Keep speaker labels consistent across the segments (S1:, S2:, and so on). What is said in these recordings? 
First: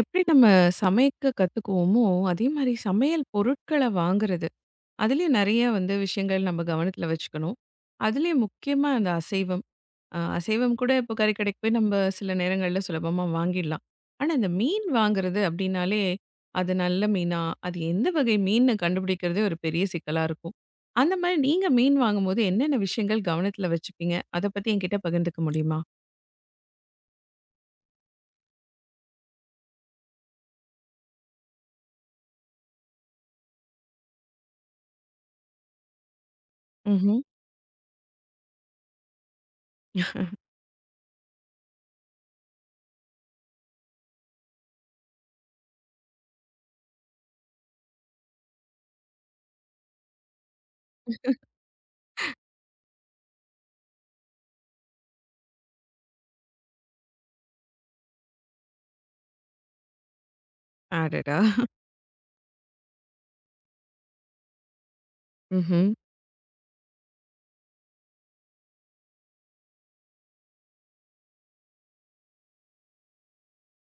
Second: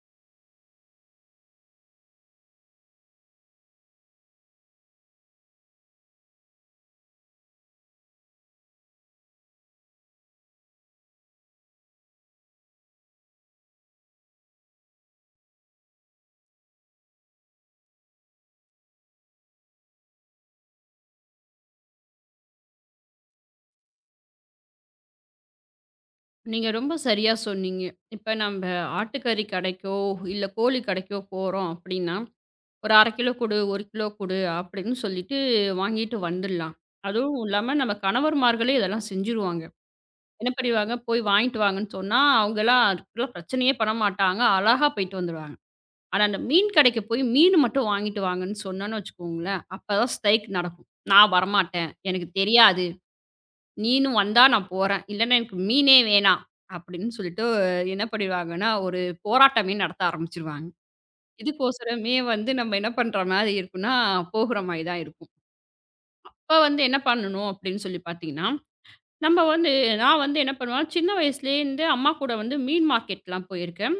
S1: எப்படி நம்ம சமைக்க கத்துக்குவோமோ, அதே மாரி சமையல் பொருட்கள வாங்குறது. அதுலயும் நெறைய வந்து விஷயங்கள் நம்ம கவனத்துல வச்சுக்கணும். அதுலயும் முக்கியமா அந்த அசைவம். அசைவம் கூட இப்போ கறிக்கடைக்கு போய் நம்ம சில நேரங்கள்ல சுலபமா வாங்கிடலாம். ஆனா, இந்த மீன் வாங்குறது அப்படின்னாலே, அது நல்ல மீனா? அது எந்த வகை மீன்னு கண்டுபிடிக்கிறதே ஒரு பெரிய சிக்கலா இருக்கும். அந்த மாரி நீங்க மீன் வாங்கும்போது என்னென்ன விஷயங்கள் கவனத்துல வச்சுப்பீங்க? அத பத்தி என்கிட்ட பகிர்ந்துக்க முடியுமா?
S2: நீங்க ரொம்ப சரியா சொன்னீங்க. இப்ப நம்ப ஆட்டுக்கறி கடைக்கோ, இல்ல கோழி கடைக்கோ போறோம் அப்படின்னா, ஒரு 1/2 கிலோ குடு, 1 கிலோ குடு அப்படின்னு சொல்லிட்டு வாங்கிட்டு வந்துடலாம்.
S1: ம்ஹ்ம்.
S2: அதுவும் இல்லாம நம்ம கணவர்மார்களே இதெல்லாம் செஞ்சுருவாங்க. என்ன பண்ணிருவாங்க, போய் வாங்கிட்டு வாங்கன்னு சொன்னா, அவங்கலாம் அதுக்குள்ள பிரச்சனையே பண்ண மாட்டாங்க. அழகா போயிட்டு வந்துருவாங்க. ஆனா அந்த மீன் கடைக்கு போய் மீன் மட்டும் வாங்கிட்டு வாங்கன்னு சொன்னோன்னு வச்சுக்கோங்களேன், அப்பதான் ஸ்ட்ரைக் நடக்கும். "நான் வரமாட்டேன். எனக்கு தெரியாது." நீனும் வந்தா நான் போறேன். இல்லன்னா எனக்கு மீனே வேணாம்." அப்படின்னு சொல்லிட்டு என்ன பண்ணிடுவாங்கன்னா, ஒரு போராட்டமே நடத்த ஆரம்பிச்சுருவாங்க.
S1: அடடா!
S2: இதுக்கோசரமே வந்து நம்ம என்ன பண்ற மாரி இருக்கும்னா, போகுற மாரி தான் இருக்கும்.
S1: ம்ஹ்ம்.
S2: அப்ப வந்து என்ன பண்ணணும் அப்படின்னு சொல்லி பார்த்தீங்கன்னா, நம்ம வந்து நான் வந்து என்ன பண்ணுவேன், சின்ன வயசுலேருந்து அம்மா கூட வந்து மீன் மார்க்கெட்லாம் போயிருக்கேன்.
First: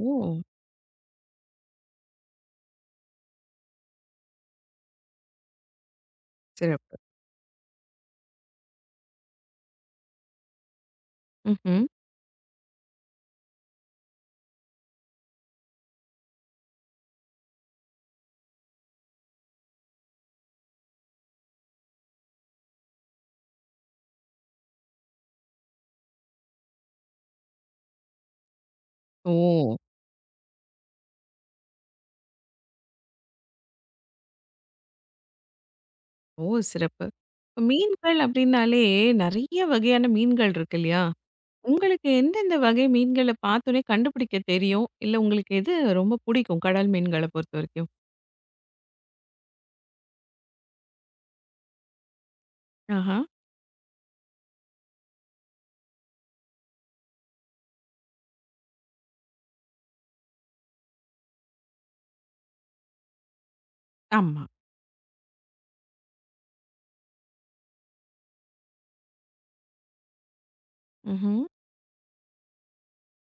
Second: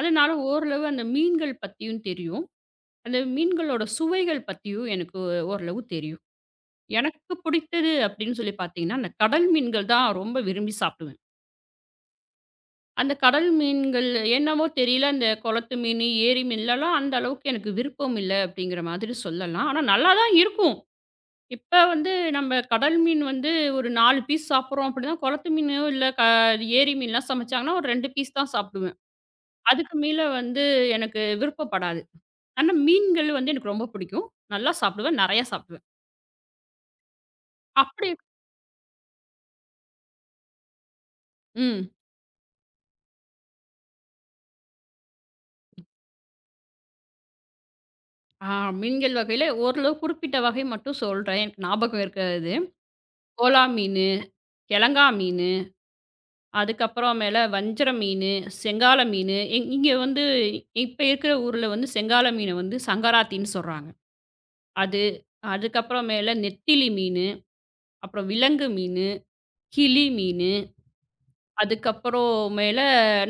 S2: அதனால ஓரளவு அந்த மீன்கள் பத்தியும் தெரியும். அந்த மீன்களோட சுவைகள் பத்தியும் எனக்கு ஓரளவு தெரியும்.
S1: சிறப்பு.
S2: எனக்கு பிடித்தது அப்படின்னு சொல்லி பார்த்தீங்கன்னா, அந்த கடல் மீன்கள் தான் ரொம்ப விரும்பி சாப்பிடுவேன்.
S1: ம்ஹ்ம்.
S2: அந்த கடல் மீன்கள் என்னவோ தெரியல. அந்த குளத்து மீன், ஏரி மீன்லலாம் அந்த அளவுக்கு எனக்கு விருப்பம் இல்ல அப்படிங்கிற மாதிரி சொல்லலாம். ஆனா நல்லா தான் இருக்கும். இப்ப வந்து நம்ம கடல் மீன் வந்து ஒரு 4 பீஸ் சாப்பிடுறோம் அப்படின்னா, குளத்து மீனோ இல்ல ஏரி மீன்லாம் சமைச்சாங்கன்னா ஒரு 2 பீஸ் தான் சாப்பிடுவேன்.
S1: ஓ!
S2: அதுக்கு மேல வந்து எனக்கு விருப்பப்படாது. ஆனா மீன்கள் வந்து எனக்கு ரொம்ப பிடிக்கும். நல்லா சாப்பிடுவேன். நெறையா சாப்பிடுவேன்.
S1: ஓ! சிறப்பு. இப்ப
S2: அப்படி
S1: மீன்கள் அப்டின்னாலே நெறைய வகையான மீன்கள் இருக்கு இல்லையா?
S2: ம்.
S1: உங்களுக்கு எந்தெந்த வகை மீன்கள பார்த்தோனே கண்டுபிடிக்க தெரியும்? இல்ல உங்களுக்கு எது ரொம்ப புடிக்கும்? கடல் மீன்கள பொறுத்தவரைக்கும்?
S2: ஆ மீன்கள் வகையில ஓரளவு குறிப்பிட்ட வகை மட்டும் சொல்றேன். எனக்கு ஞாபகம் இருக்கிறது.
S1: ஆஹா.
S2: கோலா மீனு, கிழங்கா மீனு அதுக்கப்புறமேல வஞ்சர மீனு, செங்கால மீனு. இங்க வந்து இப்ப இருக்கிற ஊர்ல வந்து செங்கால மீன வந்து சங்கராத்தின்னு சொல்றாங்க.
S1: ஆமா.
S2: அது. அதுக்கப்புறமேல நெத்திலி மீனு, அப்புறம் விலங்கு மீனு, கிளி மீனு,
S1: ம்ஹ்ம்.
S2: அதுக்கப்புறமேல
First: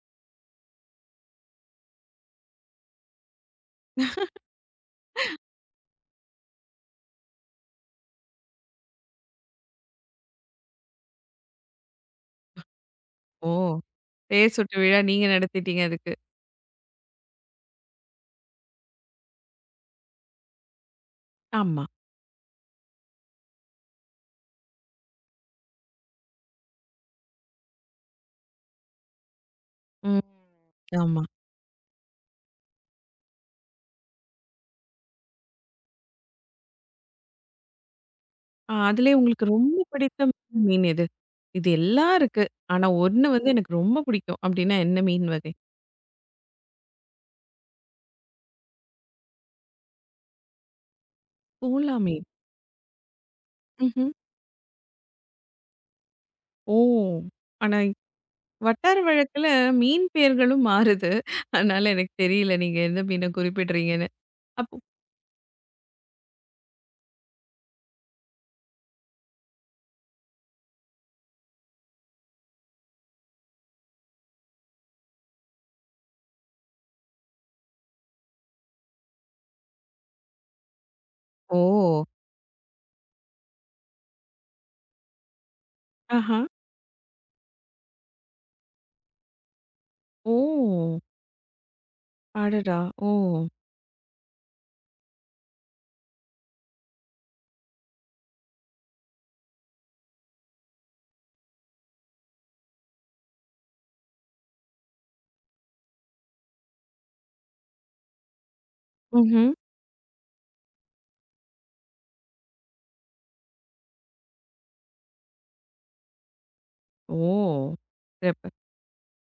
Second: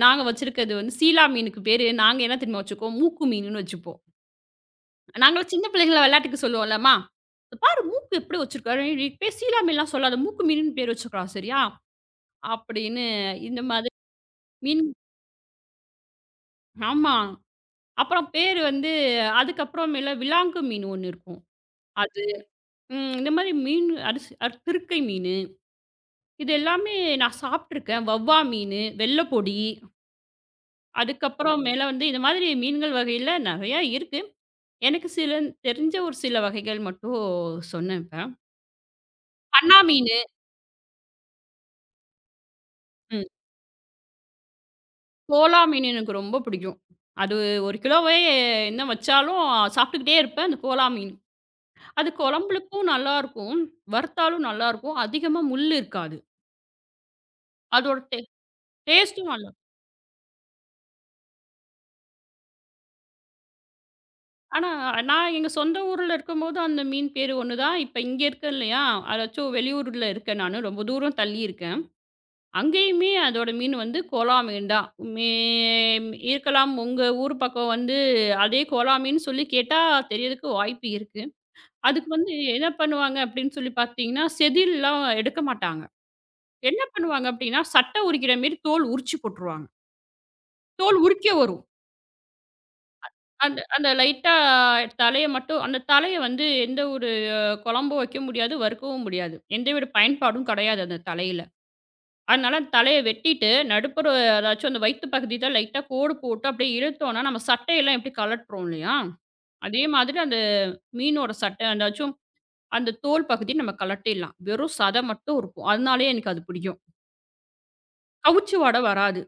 S2: நாங்க வச்சிருக்கிறது வந்து சீலா மீனுக்கு பேரு நாங்க என்ன தெரியுமா வச்சுக்குவோம்? மூக்கு மீனுன்னு வச்சுப்போம். நாங்கலாம் சின்ன பிள்ளைங்கள விளையாட்டுக்கு சொல்லுவோம்ல, "அம்மா, இத பாரு மூக்கு எப்படி வச்சிருக்காரு? நீ பேர் சீலா மீன்லாம் சொல்லாத. மூக்கு மீனுன்னு பேர் வச்சுக்கலாம் சரியா?" அப்படின்னு
S1: ஓ!
S2: இந்த மாதிரி
S1: பெயர் சூட்டு
S2: மீன்
S1: விழா நீங்க நடத்திட்டீங்க அதுக்கு.
S2: ஆமா. அப்புறம் பேரு வந்து அதுக்கப்புறமேல விலாங்கு மீன் ஒண்ணு இருக்கும்.
S1: ஆமா.
S2: அது ம். இந்த மாரி மீன் அரிசி அர் திருக்கை மீனு, இது எல்லாமே நான் சாப்பிட்டுருக்கேன். வவ்வா மீனு, வெள்ள பொடி,
S1: ம். ஆமா.
S2: அதுக்கப்புறம் மேல வந்து இந்த மாதிரி மீன்கள் வகையில நெறையா இருக்கு. எனக்கு சில தெரிஞ்ச ஒரு சில வகைகள் மட்டும் சொன்னேன் இப்ப.
S1: அதுலயே உங்களுக்கு ரொம்ப
S2: கண்ணா மீனு,
S1: பிடித்த மீன் எது? இது எல்லாம் இருக்கு. ஆனா
S2: ம்.
S1: ஒண்ணு வந்து எனக்கு ரொம்ப பிடிக்கும் அப்டின்னா என்ன மீன் வகை?
S2: கோலா மீன் எனக்கு ரொம்ப பிடிக்கும். அது 1 கிலோவே என்ன வச்சாலும் சாப்பிட்டுக்கிட்டே இருப்பேன், அந்த கோலா மீன்.
S1: பூலா
S2: அது
S1: மீன்.
S2: குழம்புக்கும் நல்லாருக்கும்,
S1: ம்ஹ்ம்.
S2: வறுத்தாலும் நல்லாருக்கும், அதிகமா முள்ளு இருக்காது.
S1: ஓ! ஆனா
S2: அதோட
S1: வட்டார
S2: டேஸ்ட்டும்
S1: வழக்குல
S2: நல்லா
S1: மீன் பெயர்களும் மாறுது. அதனால எனக்கு தெரியல நீங்க எந்த மீன குறிப்பிடுறீங்கன்னு.
S2: ஆனா,
S1: அப்போ
S2: நான் எங்க சொந்த ஊர்ல இருக்கும்போது அந்த மீன் பேரு ஒண்ணு தான். இப்ப இங்க இருக்கேன் இல்லையா? அதாச்சும் வெளியூர்ல இருக்கேன் நானு. ரொம்ப தூரம் தள்ளி இருக்கேன். அங்கேயுமே அதோட மீன் வந்து கோலா மீன் தான். மே இருக்கலாம் உங்க ஊர் பக்கம் வந்து அதே கோலா மீன் சொல்லி கேட்டா தெரியறதுக்கு வாய்ப்பு இருக்கு.
S1: ஓ!
S2: அதுக்கு வந்து என்ன பண்ணுவாங்க அப்படின்னு சொல்லி பார்த்தீங்கன்னா, செதில்லாம் எடுக்க மாட்டாங்க.
S1: ஆஹா.
S2: என்ன பண்ணுவாங்க அப்படின்னா, சட்டை உரிக்கிற மாரி தோல் உரிச்சு போட்டுருவாங்க. தோல்
S1: ஓ!
S2: உரிக்க வரும்.
S1: அடடா! ஓ!
S2: அந்த அந்த லைட்டா தலைய மட்டும் அந்த தலைய வந்து எந்த ஒரு குழம்பும் வைக்க முடியாது, வறுக்கவும் முடியாது. எந்தவித பயன்பாடும் கிடையாது அந்த தலையில. அதனால அந்த தலைய வெட்டிட்டு நடுப்புற அதாச்சும் அந்த வயித்து பகுதியில லைட்டா கோடு போட்டு அப்படியே இழுத்தோம்னா, நம்ம சட்டையெல்லாம் எப்படி கழட்டுறோம் இல்லையா?
S1: ம்ஹ்ம்.
S2: அதே மாதிரி அந்த மீனோட சட்டை அதாச்சும் அந்த தோல் பகுதி நம்ம கழட்டிடலாம். வெறும் சதை மட்டும் இருக்கும். அதனாலேயே எனக்கு அது பிடிக்கும்.
S1: ஓ! சிறப்பு.
S2: கவுச்சி வாடை வராது.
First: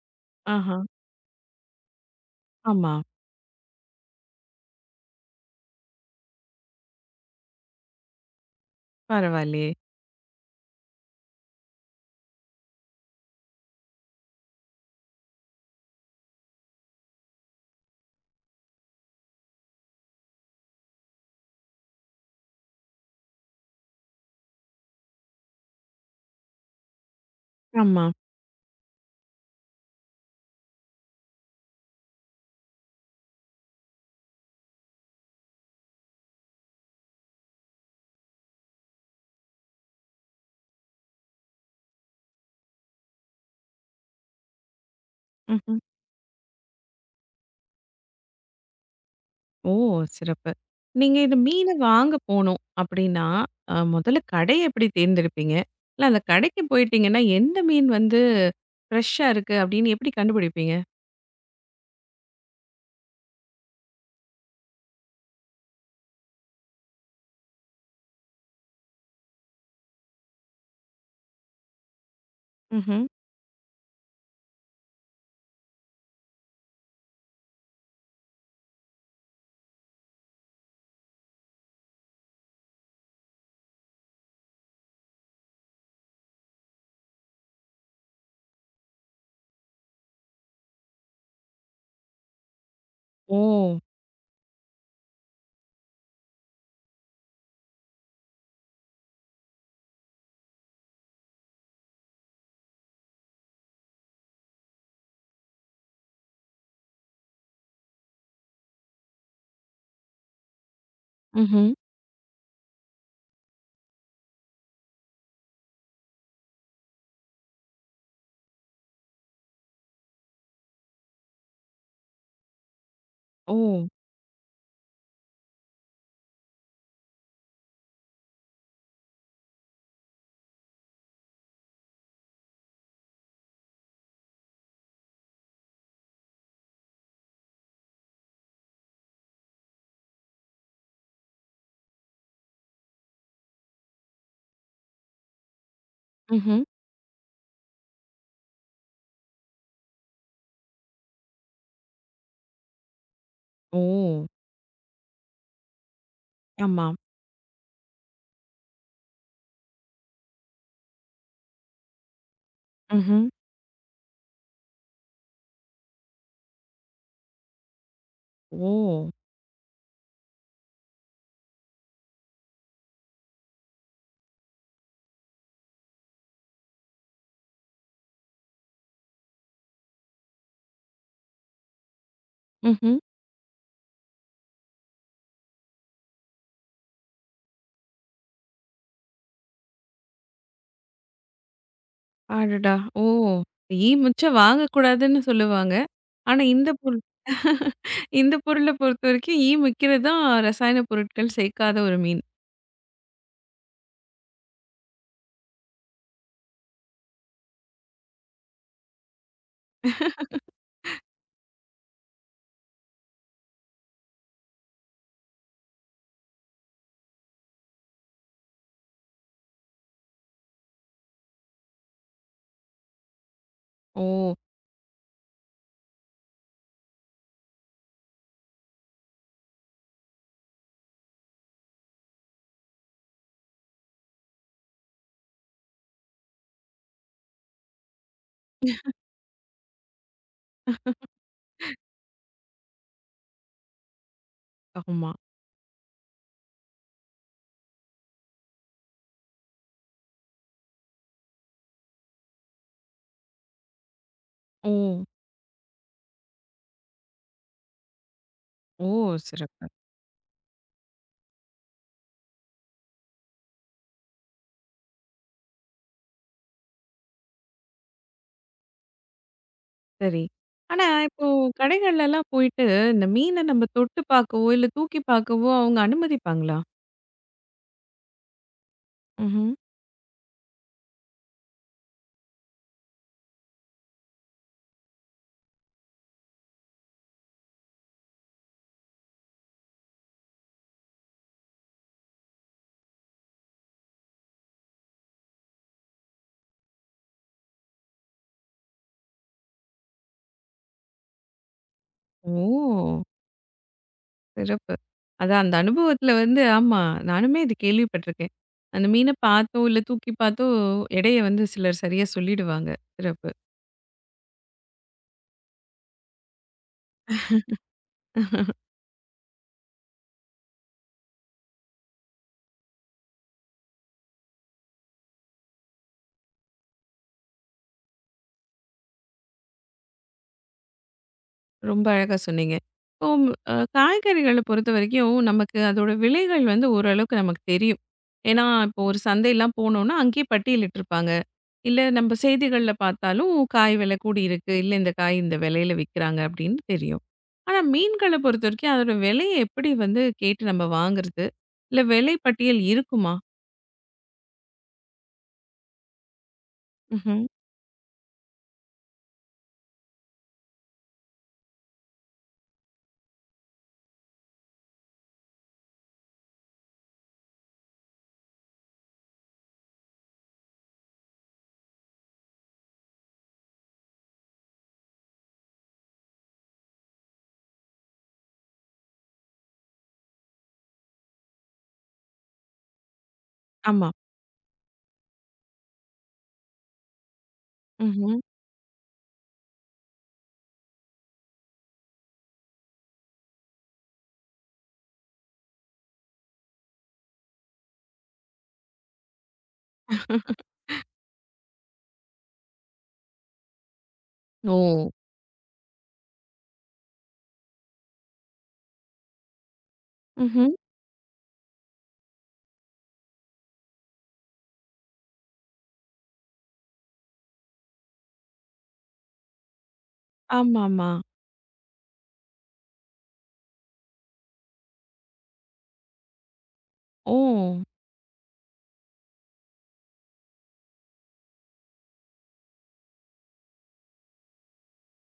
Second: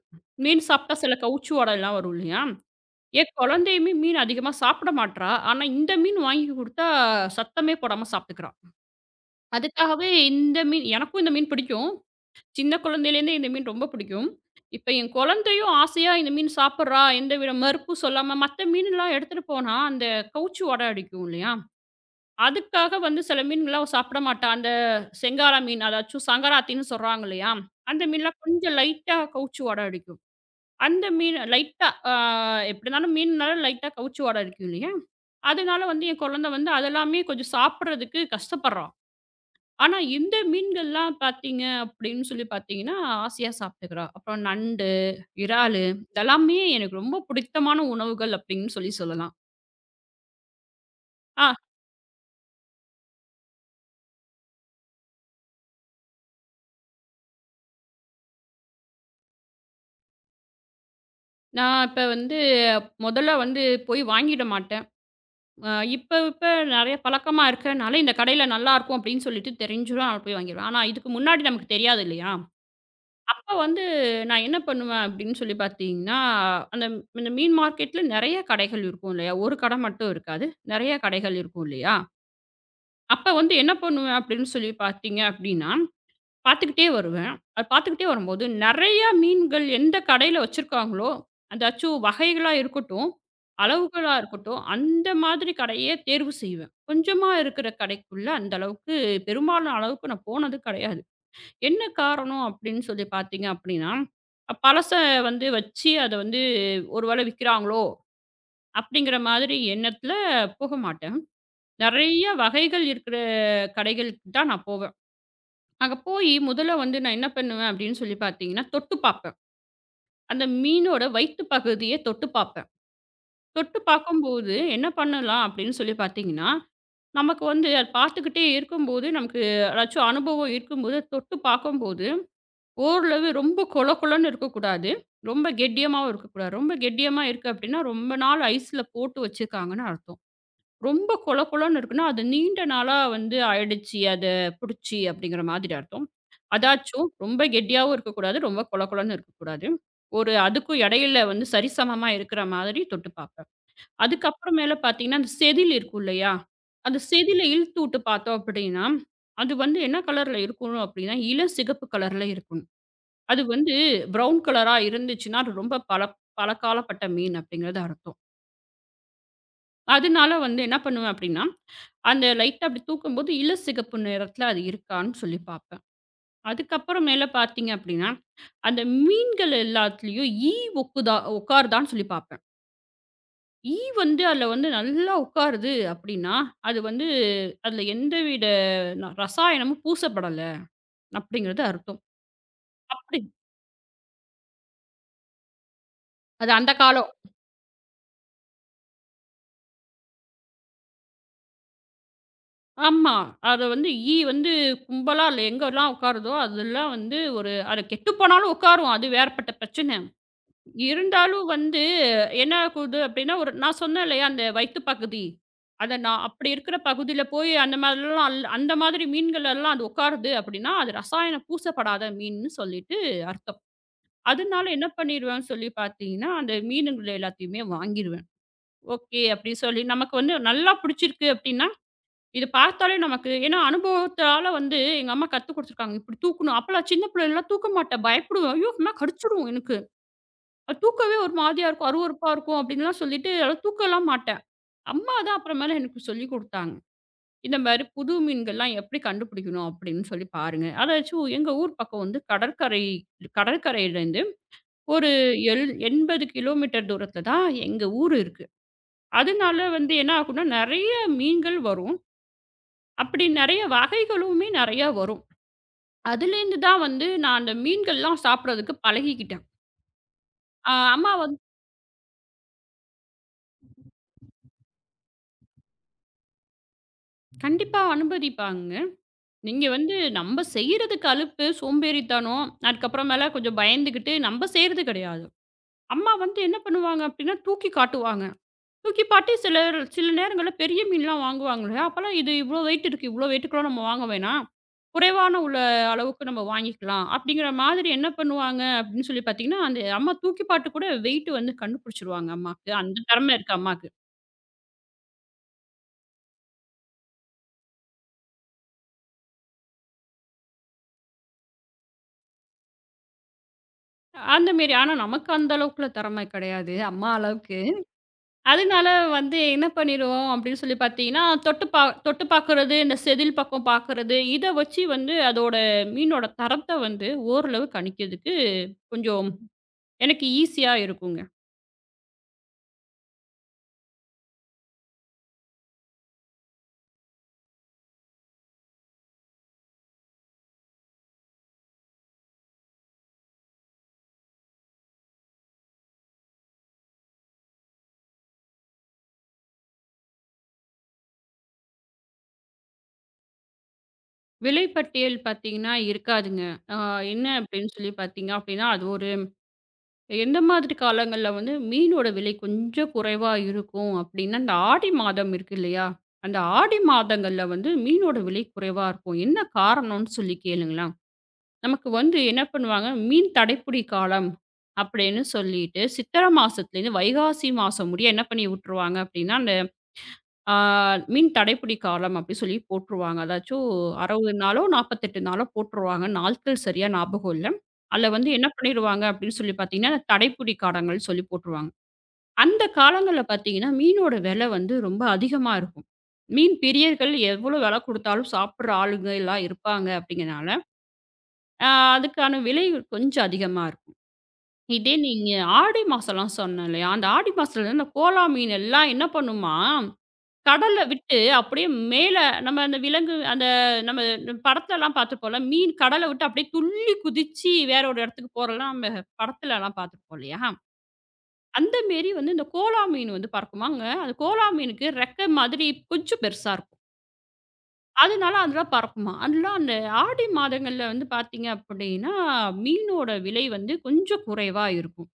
S2: மீன்
S1: ஆஹா.
S2: சாப்பிட்டா சில கவுச்சி வாடைலாம் வரும் இல்லையா?
S1: ஆமா.
S2: என் குழந்தையுமே மீன் அதிகமா சாப்பிட மாட்றா. ஆனா, இந்த மீன் வாங்கி குடுத்தா சத்தமே போடாம சாப்பிட்டுக்கிறா.
S1: பரவாயில்லையே!
S2: அதுக்காகவே இந்த மீன் எனக்கும் இந்த மீன் பிடிக்கும். சின்ன குழந்தையிலேருந்தே இந்த மீன் ரொம்ப பிடிக்கும். இப்ப என் குழந்தையும் ஆசையா இந்த மீன் சாப்பிட்றா, எந்தவித மறுப்பும் சொல்லாம மத்த மீன்லாம் எடுத்துட்டு போனா, அந்த கவுச்சி வாட அடிக்கும் இல்லையா? அதுக்காக வந்து சில மீன்கள்லாம் அவ சாப்பிட மாட்டா. அந்த செங்கால மீன் அதாச்சும் சங்கராத்தின்னு சொல்றாங்க இல்லையா?
S1: ஆமா.
S2: அந்த மீன்லாம் கொஞ்சம் லைட்டா கவுச்சி வாட அடிக்கும். அந்த மீன் லைட்டா எப்டி இருந்தாலும் மீன்னால லைட்டா கவுச்சி வாட அடிக்கும் இல்லையா? அதனால வந்து என் குழந்தை வந்து அதெல்லாமே கொஞ்சம் சாப்பிட்றதுக்கு கஷ்டப்படுறா. ஆனா, இந்த மீன்கள்லாம் பார்த்தீங்க அப்படின்னு சொல்லி பார்த்தீங்கன்னா, ஆசையா சாப்பிட்டுக்கிறா. அப்புறம் நண்டு,
S1: ம்ஹ்ம்.
S2: இறாலு இதெல்லாமே எனக்கு ரொம்ப பிடித்தமான உணவுகள் அப்படின்னு சொல்லி சொல்லலாம்.
S1: ஓ! சிறப்பு. நீங்க இந்த
S2: ஆ
S1: மீன வாங்க போணும் அப்டின்னா, முதல்ல கடைய எப்படி தேர்ந்தெடுப்பீங்க? இல்ல அந்த கடைக்கு போயிட்டீங்கன்னா, எந்த மீன் வந்து ஃப்ரெஷ்ஷா இருக்கு அப்டின்னு எப்படி கண்டுபிடிப்பீங்க?
S2: நான் இப்ப வந்து முதல்ல வந்து போய் வாங்கிட மாட்டேன். அ இப்ப இப்ப நெறைய பழக்கமா இருக்கனால, இந்த கடையில நல்லாயிருக்கும் அப்படின்னு சொல்லிட்டு தெரிஞ்சும் நான் போய் வாங்கிருவேன். ஆனா, இதுக்கு முன்னாடி நமக்கு தெரியாது இல்லையா?
S1: ம்ஹ்ம்.
S2: அப்ப வந்து நான் என்ன பண்ணுவேன் அப்படின்னு சொல்லி பார்த்தீங்கன்னா, அந்த அந்த மீன் மார்க்கெட்ல நெறைய கடைகள் இருக்கும் இல்லையா? ஒரு கடை மட்டும் இருக்காது. நெறைய கடைகள் இருக்கும் இல்லையா? அப்ப வந்து என்ன பண்ணுவேன் அப்படின்னு சொல்லி பார்த்தீங்க அப்படின்னா, பார்த்துக்கிட்டே வருவேன். அது பார்த்துக்கிட்டே வரும்போது நெறைய மீன்கள் எந்த கடையில வச்சிருக்காங்களோ, அதாச்சும் வகைகளா இருக்கட்டும்,
S1: ஓ!
S2: அளவுகளா இருக்கட்டும், அந்த மாதிரி கடையே தேர்வு செய்வேன். கொஞ்சமா இருக்கிற கடைக்குள்ள அந்த அளவுக்கு பெரும்பாலான அளவுக்கு நான் போனது கிடையாது. என்ன காரணம் அப்படின்னு சொல்லி பார்த்தீங்க அப்படின்னா, அ பழச வந்து வச்சு அத வந்து ஒரு வேள விக்கிறாங்களோ! அப்படிங்கிற மாதிரி எண்ணத்துல போக மாட்டேன்.
S1: ம்ஹ்ம்.
S2: நெறைய வகைகள் இருக்கிற கடைகளுக்கு தான் நான் போவேன். அங்க போயி முதல்ல வந்து நான் என்ன பண்ணுவேன் அப்படின்னு சொல்லி பார்த்தீங்கன்னா, தொட்டு பார்ப்பேன். அந்த மீனோட வயித்து பகுதிய தொட்டு பார்ப்பேன்.
S1: ஓ!
S2: தொட்டு பார்க்கும்போது என்ன பண்ணலாம் அப்படின்னு சொல்லி பார்த்தீங்கன்னா, நமக்கு வந்து அத பார்த்துக்கிட்டே இருக்கும்போது, நமக்கு ஏதாச்சும் அனுபவம் இருக்கும்போது தொட்டு பார்க்கும்போது ஓரளவு ரொம்ப கொல கொலன்னு இருக்கக்கூடாது. ரொம்ப கெட்டியமாவும் இருக்கக்கூடாது. ரொம்ப கெட்டியமா இருக்கு அப்டின்னா, ரொம்ப நாள் ஐஸ்ல போட்டு வச்சிருக்காங்கன்னு அர்த்தம். ரொம்ப கொல கொலன்னு இருக்குன்னா, அது நீண்ட நாளா வந்து ஆயிடுச்சு, அத புடிச்சு அப்டிங்கிற மாதிரி அர்த்தம்.
S1: ம்ஹ்ம்.
S2: அதாச்சும் ரொம்ப கெட்டியாவும் இருக்கக்கூடாது, ரொம்ப கொல கொலன்னு இருக்கக்கூடாது. ஒரு அதுக்கும் இடையில வந்து சரிசமமா இருக்கிற மாதிரி தொட்டு பார்ப்பேன்.
S1: ஓ!
S2: அதுக்கப்புறம் மேல பார்த்தீங்கன்னா, அந்த செதில் இருக்கும் இல்லையா?
S1: ஆமா.
S2: அந்த செதில இழுத்து விட்டு பார்த்தோம் அப்டின்னா, அது வந்து என்ன கலர்ல இருக்கணும் அப்டின்னா, இளம் சிகப்பு கலர்ல இருக்கணும்.
S1: ம்ஹ்ம்.
S2: அது வந்து ப்ரவுன் கலரா இருந்துச்சுன்னா, அது ரொம்ப பழக்காலப்பட்ட மீன் அப்படிங்கிறது அர்த்தம்.
S1: ஓ!
S2: அதனால வந்து என்ன பண்ணுவேன் அப்படின்னா, அந்த லைட்டா அப்படி தூக்கும்போது இளசிகப்பு நிறத்தில அது இருக்கான்னு சொல்லி பார்ப்பேன். அதுக்கப்புறம் மேல பார்த்தீங்க அப்படின்னா, அந்த மீன்கள் எல்லாத்துலயும் ஒக்குதா உட்காருதான்னு சொல்லி பார்ப்பேன்.
S1: ம்ஹ்ம்.
S2: ஈ வந்து அதில வந்து நல்லா உட்காருது அப்படின்னா, அது வந்து அதில எந்தவித ரசாயனமும் பூசப்படல அப்படிங்கிறது அர்த்தம்.
S1: அடடா! ஓ!
S2: அப்படி
S1: ஈ மிச்சம் வாங்கக்கூடாதுன்னு சொல்லுவாங்க. ஆனா
S2: அது
S1: இந்த
S2: அந்த கால
S1: பொருள் இந்த பொருள பொறுத்தவரைக்கும் ஈ மிக்கிறது தான் ரசாயன பொருட்கள் சேர்க்காத ஒரு மீன்.
S2: ஆமா. அத வந்து ஈ வந்து கும்பலா இல்ல, எங்கலாம் உட்காருதோ, அதெல்லாம் வந்து ஒரு அது கெட்டு போனாலும் உட்காரும். அது வேறப்பட்ட பிரச்சன. இருந்தாலும் வந்து என்ன ஆகுது அப்டின்னா, ஒரு நான் சொன்னேன் இல்லையா, அந்த வயித்து பகுதி. அத நான் அப்படி இருக்கிற பகுதியில போய் அந்த மாதிரிலாம் அந்த மாதிரி மீன்கள் எல்லாம் அது உட்காருது அப்படின்னா, அது ரசாயனம் பூசப்படாத மீன்னு சொல்லிட்டு அர்த்தம்.
S1: ஓ!
S2: அதனால என்ன பண்ணிருவேன்னு சொல்லி பார்த்தீங்கன்னா, அந்த மீனுங்கள எல்லாத்தையுமே வாங்கிருவேன். ஓகே. அப்படி சொல்லி நமக்கு வந்து நல்லா புடிச்சிருக்கு அப்படின்னா இது பார்த்தாலே நமக்கு ஏன்னா அனுபவத்தால வந்து எங்க அம்மா கத்து குடுத்துருக்காங்க. இப்டி தூக்கணும். அப்பலாம் சின்ன பிள்ளைலலாம் தூக்க மாட்டேன். பயப்படுவேன். ஐயோ! அம்மா கடிச்சிரும் எனக்கு. அது தூக்கவே ஒரு மாதிரியா இருக்கும். அருவருப்பா இருக்கும் அப்டின்லாம் சொல்லிட்டு அதெல்லாம் தூக்கலாம் மாட்டேன்.
S1: ஆமா.
S2: அம்மா தான் அப்புறமேல எனக்கு சொல்லிக் குடுத்தாங்க. இந்த மாரி புது மீன்கள்லாம் எப்டி கண்டுபிடிக்கணும் அப்டின்னு சொல்லி பாருங்க. அதாச்சும் எங்க ஊர் பக்கம் வந்து கடற்கரையிலேருந்து
S1: ஓ!
S2: ஒரு எல் 80 கிலோமீட்டர் தூரத்தில தான் எங்க ஊர் இருக்கு.
S1: ஓ!
S2: அதனால
S1: சிறப்பு.
S2: வந்து என்ன ஆகும்னா நெறைய மீன்கள் வரும். அப்டி நெறைய வகைகளுமே நெறையா வரும். அதுலேருந்து தான் வந்து நான் அந்த மீன்கள்லாம் சாப்பிடறதுக்கு பழகிக்கிட்டேன்.
S1: சரி. ஆனா
S2: அம்மா
S1: இப்போ
S2: வந்து
S1: கடைகள்லலாம் போயிட்டு இந்த மீன நம்ம தொட்டு பார்க்கவோ, இல்ல தூக்கி பார்க்கவோ அவங்க அனுமதிப்பாங்களா?
S2: கண்டிப்பா அனுமதிப்பாங்க.
S1: ம்ஹ்ம்.
S2: நீங்க வந்து நம்ம செய்றதுக்கு அலுப்பு, சோம்பேறித்தனம், அதுக்கப்புறமேல கொஞ்சம் பயந்துகிட்டு நம்ம செய்றது கிடையாது. அம்மா வந்து என்ன பண்ணுவாங்க அப்டின்னா, தூக்கி காட்டுவாங்க. தூக்கி காட்டி சில சில நேரங்கள்ல பெரிய மீன்லாம் வாங்குவாங்க இல்லையா? அப்பலாம் இது இவ்ளோ வெயிட் இருக்கு. இவ்ளோ வெயிட்டுக்குலாம் நம்ம வாங்க வேணாம். குறைவான உள்ள அளவுக்கு நம்ம வாங்கிக்கலாம். அப்டிங்கிற மாதிரி என்ன பண்ணுவாங்க அப்டின்னு சொல்லி பார்த்தீங்கன்னா, அந்த அம்மா தூக்கி போட்டு கூட வெயிட் வந்து கண்டுபிடிச்சுருவாங்க அம்மாக்கு.
S1: ஓ!
S2: அந்த திறமை இருக்கு அம்மாக்கு.
S1: சிறப்பு. அதான் அந்த அனுபவத்துல வந்து ஆமா. நானுமே இது கேள்விப்பட்டுருக்கேன். அந்த மீன பார்த்தோ, இல்ல தூக்கி பார்த்தோ எடைய வந்து சிலர் சரியா சொல்லிடுவாங்க. சிறப்பு.
S2: அந்த மாரி. ஆனா, நமக்கு அந்த அளவுக்குலாம் திறமை கிடையாது, அம்மா அளவுக்கு. அதனால வந்து என்ன பண்ணிருவோம் அப்படின்னு சொல்லி பார்த்தீங்கன்னா, தொட்டு பார்க்குறது, இந்த செதில் பக்கம் பார்க்குறது, இத வச்சு வந்து அதோட மீனோட தரத்த வந்து ஓரளவு கணிக்கிறதுக்கு கொஞ்சம் எனக்கு ஈஸியா இருக்குங்க.
S1: ரொம்ப அழகா சொன்னீங்க. இப்போ காய்கறிகள பொறுத்தவரைக்கும் நமக்கு அதோட விலைகள் வந்து ஓரளவுக்கு நமக்கு தெரியும். ஏன்னா இப்போ ஒரு சந்தைலாம் போனோம்னா, அங்கேயே பட்டியலிட்டுருப்பாங்க. இல்ல நம்ம செய்திகள்ல பார்த்தாலும் காய் விலை கூடியிருக்கு. இல்ல இந்த காய் இந்த விலையில விக்கிறாங்க அப்படின்னு தெரியும். ஆனா மீன்கள பொறுத்தவரைக்கும் அதோட விலைய எப்படி வந்து கேட்டு நம்ம வாங்குறது? இல்ல விலை பட்டியல் இருக்குமா?
S2: விலைப்பட்டியல் பார்த்தீங்கன்னா இருக்காதுங்க. ஆ
S1: ம்ஹ்ம்.
S2: என்ன அப்படின்னு சொல்லி பார்த்தீங்க அப்படின்னா, அது ஒரு எந்த மாதிரி காலங்கள்ல வந்து மீனோட விலை கொஞ்சம் குறைவா இருக்கும் அப்டின்னா, இந்த ஆடி மாதம் இருக்கு இல்லையா? அந்த ஆடி மாதங்கள்ல வந்து மீனோட விலை குறைவா இருக்கும். என்ன காரணம்னு சொல்லி கேளுங்களேன். நமக்கு வந்து என்ன பண்ணுவாங்க, மீன் தடைப்புடி காலம் அப்படின்னு சொல்லிட்டு, சித்திரை மாசத்துலேருந்து வைகாசி மாசம் முடிய என்ன பண்ணி விட்டுருவாங்க அப்டின்னா, ஆ மின் தடைப்புடி காலம் அப்படி சொல்லி போட்டுருவாங்க. அதாச்சும்
S1: ஆமா.
S2: 60 நாளோ, 48 நாளோ போட்டுருவாங்க. நாட்கள் சரியா ஞாபகம் இல்ல. அதுல
S1: ம்ஹ்ம்.
S2: வந்து என்ன பண்ணிருவாங்க அப்படின்னு சொல்லி பார்த்தீங்கன்னா, தடைப்புடி காலங்கள்னு சொல்லி போட்டுருவாங்க. அந்த காலங்கள்ல பார்த்தீங்கன்னா, மீனோட விலை வந்து ரொம்ப அதிகமா இருக்கும். மீன் பிரியர்கள் எவ்வளோ விலை குடுத்தாலும் சாப்பிடுற ஆளுங்க எல்லாம் இருப்பாங்க அப்படிங்கிறனால, அ அதுக்கான விலை கொஞ்சம் அதிகமா இருக்கும்.
S1: ஓ!
S2: இதே நீங்க ஆடி மாசம்லாம் சொன்னேன் இல்லையா? அந்த ஆடி மாசத்துல இந்த கோலா மீன் எல்லாம் என்ன பண்ணுமா
S1: ம்ஹ்ம்.
S2: கடல்ல விட்டு அப்படியே மேல நம்ம அந்த விலங்கு அந்த நம்ம படத்துலலாம் பார்த்துருப்போம்ல, மீன் கடல விட்டு அப்படியே துள்ளி குதிச்சு வேற ஒரு இடத்துக்கு போறலாம் நம்ம படத்துலலாம் பார்த்துருப்போம் இல்லையா?
S1: ஆமாமா.
S2: அந்த மேரி வந்து இந்த கோலா மீன் வந்து பறக்குமாங்க. அது கோலா மீனுக்கு ரெக்கை மாதிரி கொஞ்சம் பெருசா இருக்கும்.
S1: ஓ!
S2: அதனால அதெல்லாம் பறக்குமாம். அதெல்லாம் அந்த ஆடி மாதங்கள்ல வந்து பார்த்தீங்க அப்படின்னா, மீனோட விலை வந்து கொஞ்சம் குறைவா இருக்கும்.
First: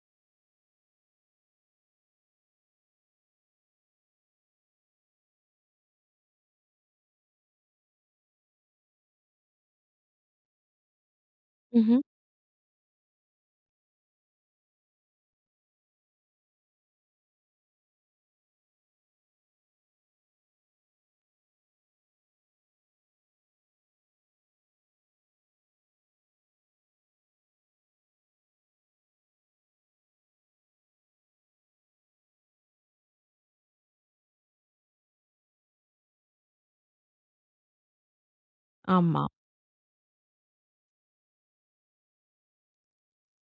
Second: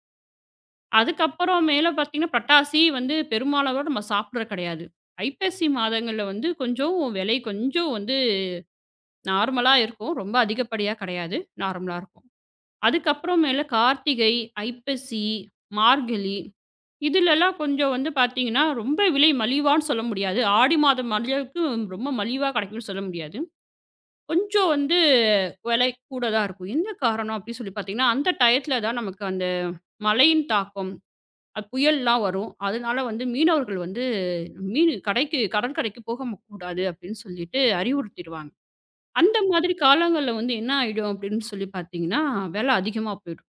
S2: அதுக்கப்புறம் மேல பார்த்தீங்கன்னா, பட்டாசி வந்து பெரும்பாலானோர் நம்ம சாப்பிடுறது கிடையாது. ஐப்பசி மாதங்கள்ல வந்து கொஞ்சம் விலை கொஞ்சம் வந்து நார்மலா இருக்கும். ரொம்ப அதிகப்படியா கிடையாது. நார்மலா
S1: ம்ஹ்ம்.
S2: இருக்கும். அதுக்கப்புறம் மேல கார்த்திகை, ஐப்பசி, மார்கழி இதுலலாம் கொஞ்சம் வந்து பார்த்தீங்கன்னா, ரொம்ப விலை மலிவான்னு சொல்ல முடியாது. ஆடி மாதம் அளவுக்கு ரொம்ப மலிவா கிடைக்கும்னு சொல்ல முடியாது. கொஞ்சம் வந்து விலை கூட தான் இருக்கும். என்ன காரணம் அப்படின்னு சொல்லி பார்த்தீங்கன்னா, அந்த டயத்துல தான் நமக்கு அந்த மழையின் தாக்கம் புயல்லாம் வரும். அதனால வந்து மீனவர்கள் வந்து மீன் கடைக்கு கடற்கரைக்கு போக கூடாது அப்படின்னு சொல்லிட்டு அறிவுறுத்திருவாங்க.
S1: ஆமா.
S2: அந்த மாதிரி காலங்கள்ல வந்து என்ன ஆயிடும் அப்படின்னு சொல்லி பார்த்தீங்கன்னா, விலை அதிகமா போயிடும்.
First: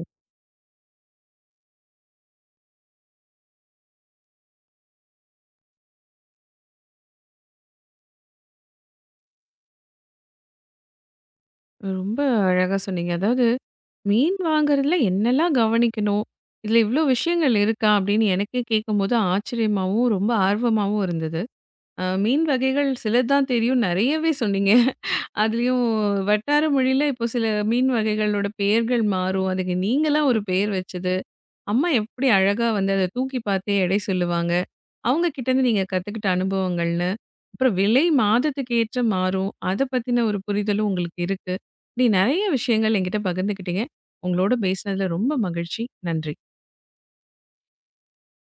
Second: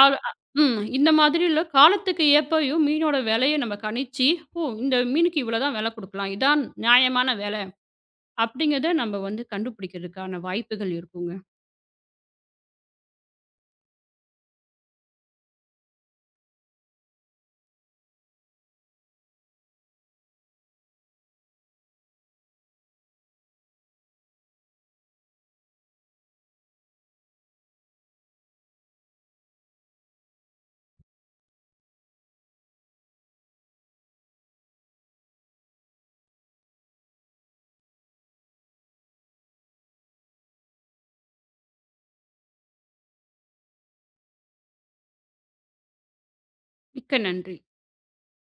S2: ஆ அ ம். இந்த மாதிரில காலத்துக்கு ஏற்பயும் மீனோட விலைய நம்ம கணிச்சு, ஓ! இந்த மீனுக்கு இவ்வளோ தான் விலை குடுக்கலாம். இதான் நியாயமான விலை. அப்படிங்கிறத நம்ம வந்து கண்டுபிடிக்கிறதுக்கான வாய்ப்புகள் இருக்குங்க.
S1: ரொம்ப அழகா சொன்னீங்க. அதாவது மீன் வாங்குறதுல என்னெல்லாம் கவனிக்கணும்? இதுல இவ்ளோ விஷயங்கள் இருக்கா? அப்படின்னு எனக்கே கேட்கும்போது ஆச்சரியமாவும், ரொம்ப ஆர்வமாவும் இருந்தது. மீன் வகைகள் சிலது தான் தெரியும். நெறையவே சொன்னீங்க. அதுலயும் வட்டார மொழியில இப்போ சில மீன் வகைகளோட பெயர்கள் மாறும். அதுக்கு நீங்களா ஒரு பெயர் வச்சது, அம்மா எப்படி அழகா வந்து அத தூக்கி பார்த்தே எடை சொல்லுவாங்க. அவங்க கிட்ட இருந்து நீங்க கத்துக்கிட்ட அனுபவங்கள்னு, அப்புறம் விலை மாதத்துக்கு ஏற்ற மாறும். அத பத்தின ஒரு புரிதலும் உங்களுக்கு இருக்கு. இப்படி நெறைய விஷயங்கள் என்கிட்ட பகிர்ந்துக்கிட்டீங்க. உங்களோட பேசினதுல ரொம்ப மகிழ்ச்சி. நன்றி.
S2: மிக்க நன்றி.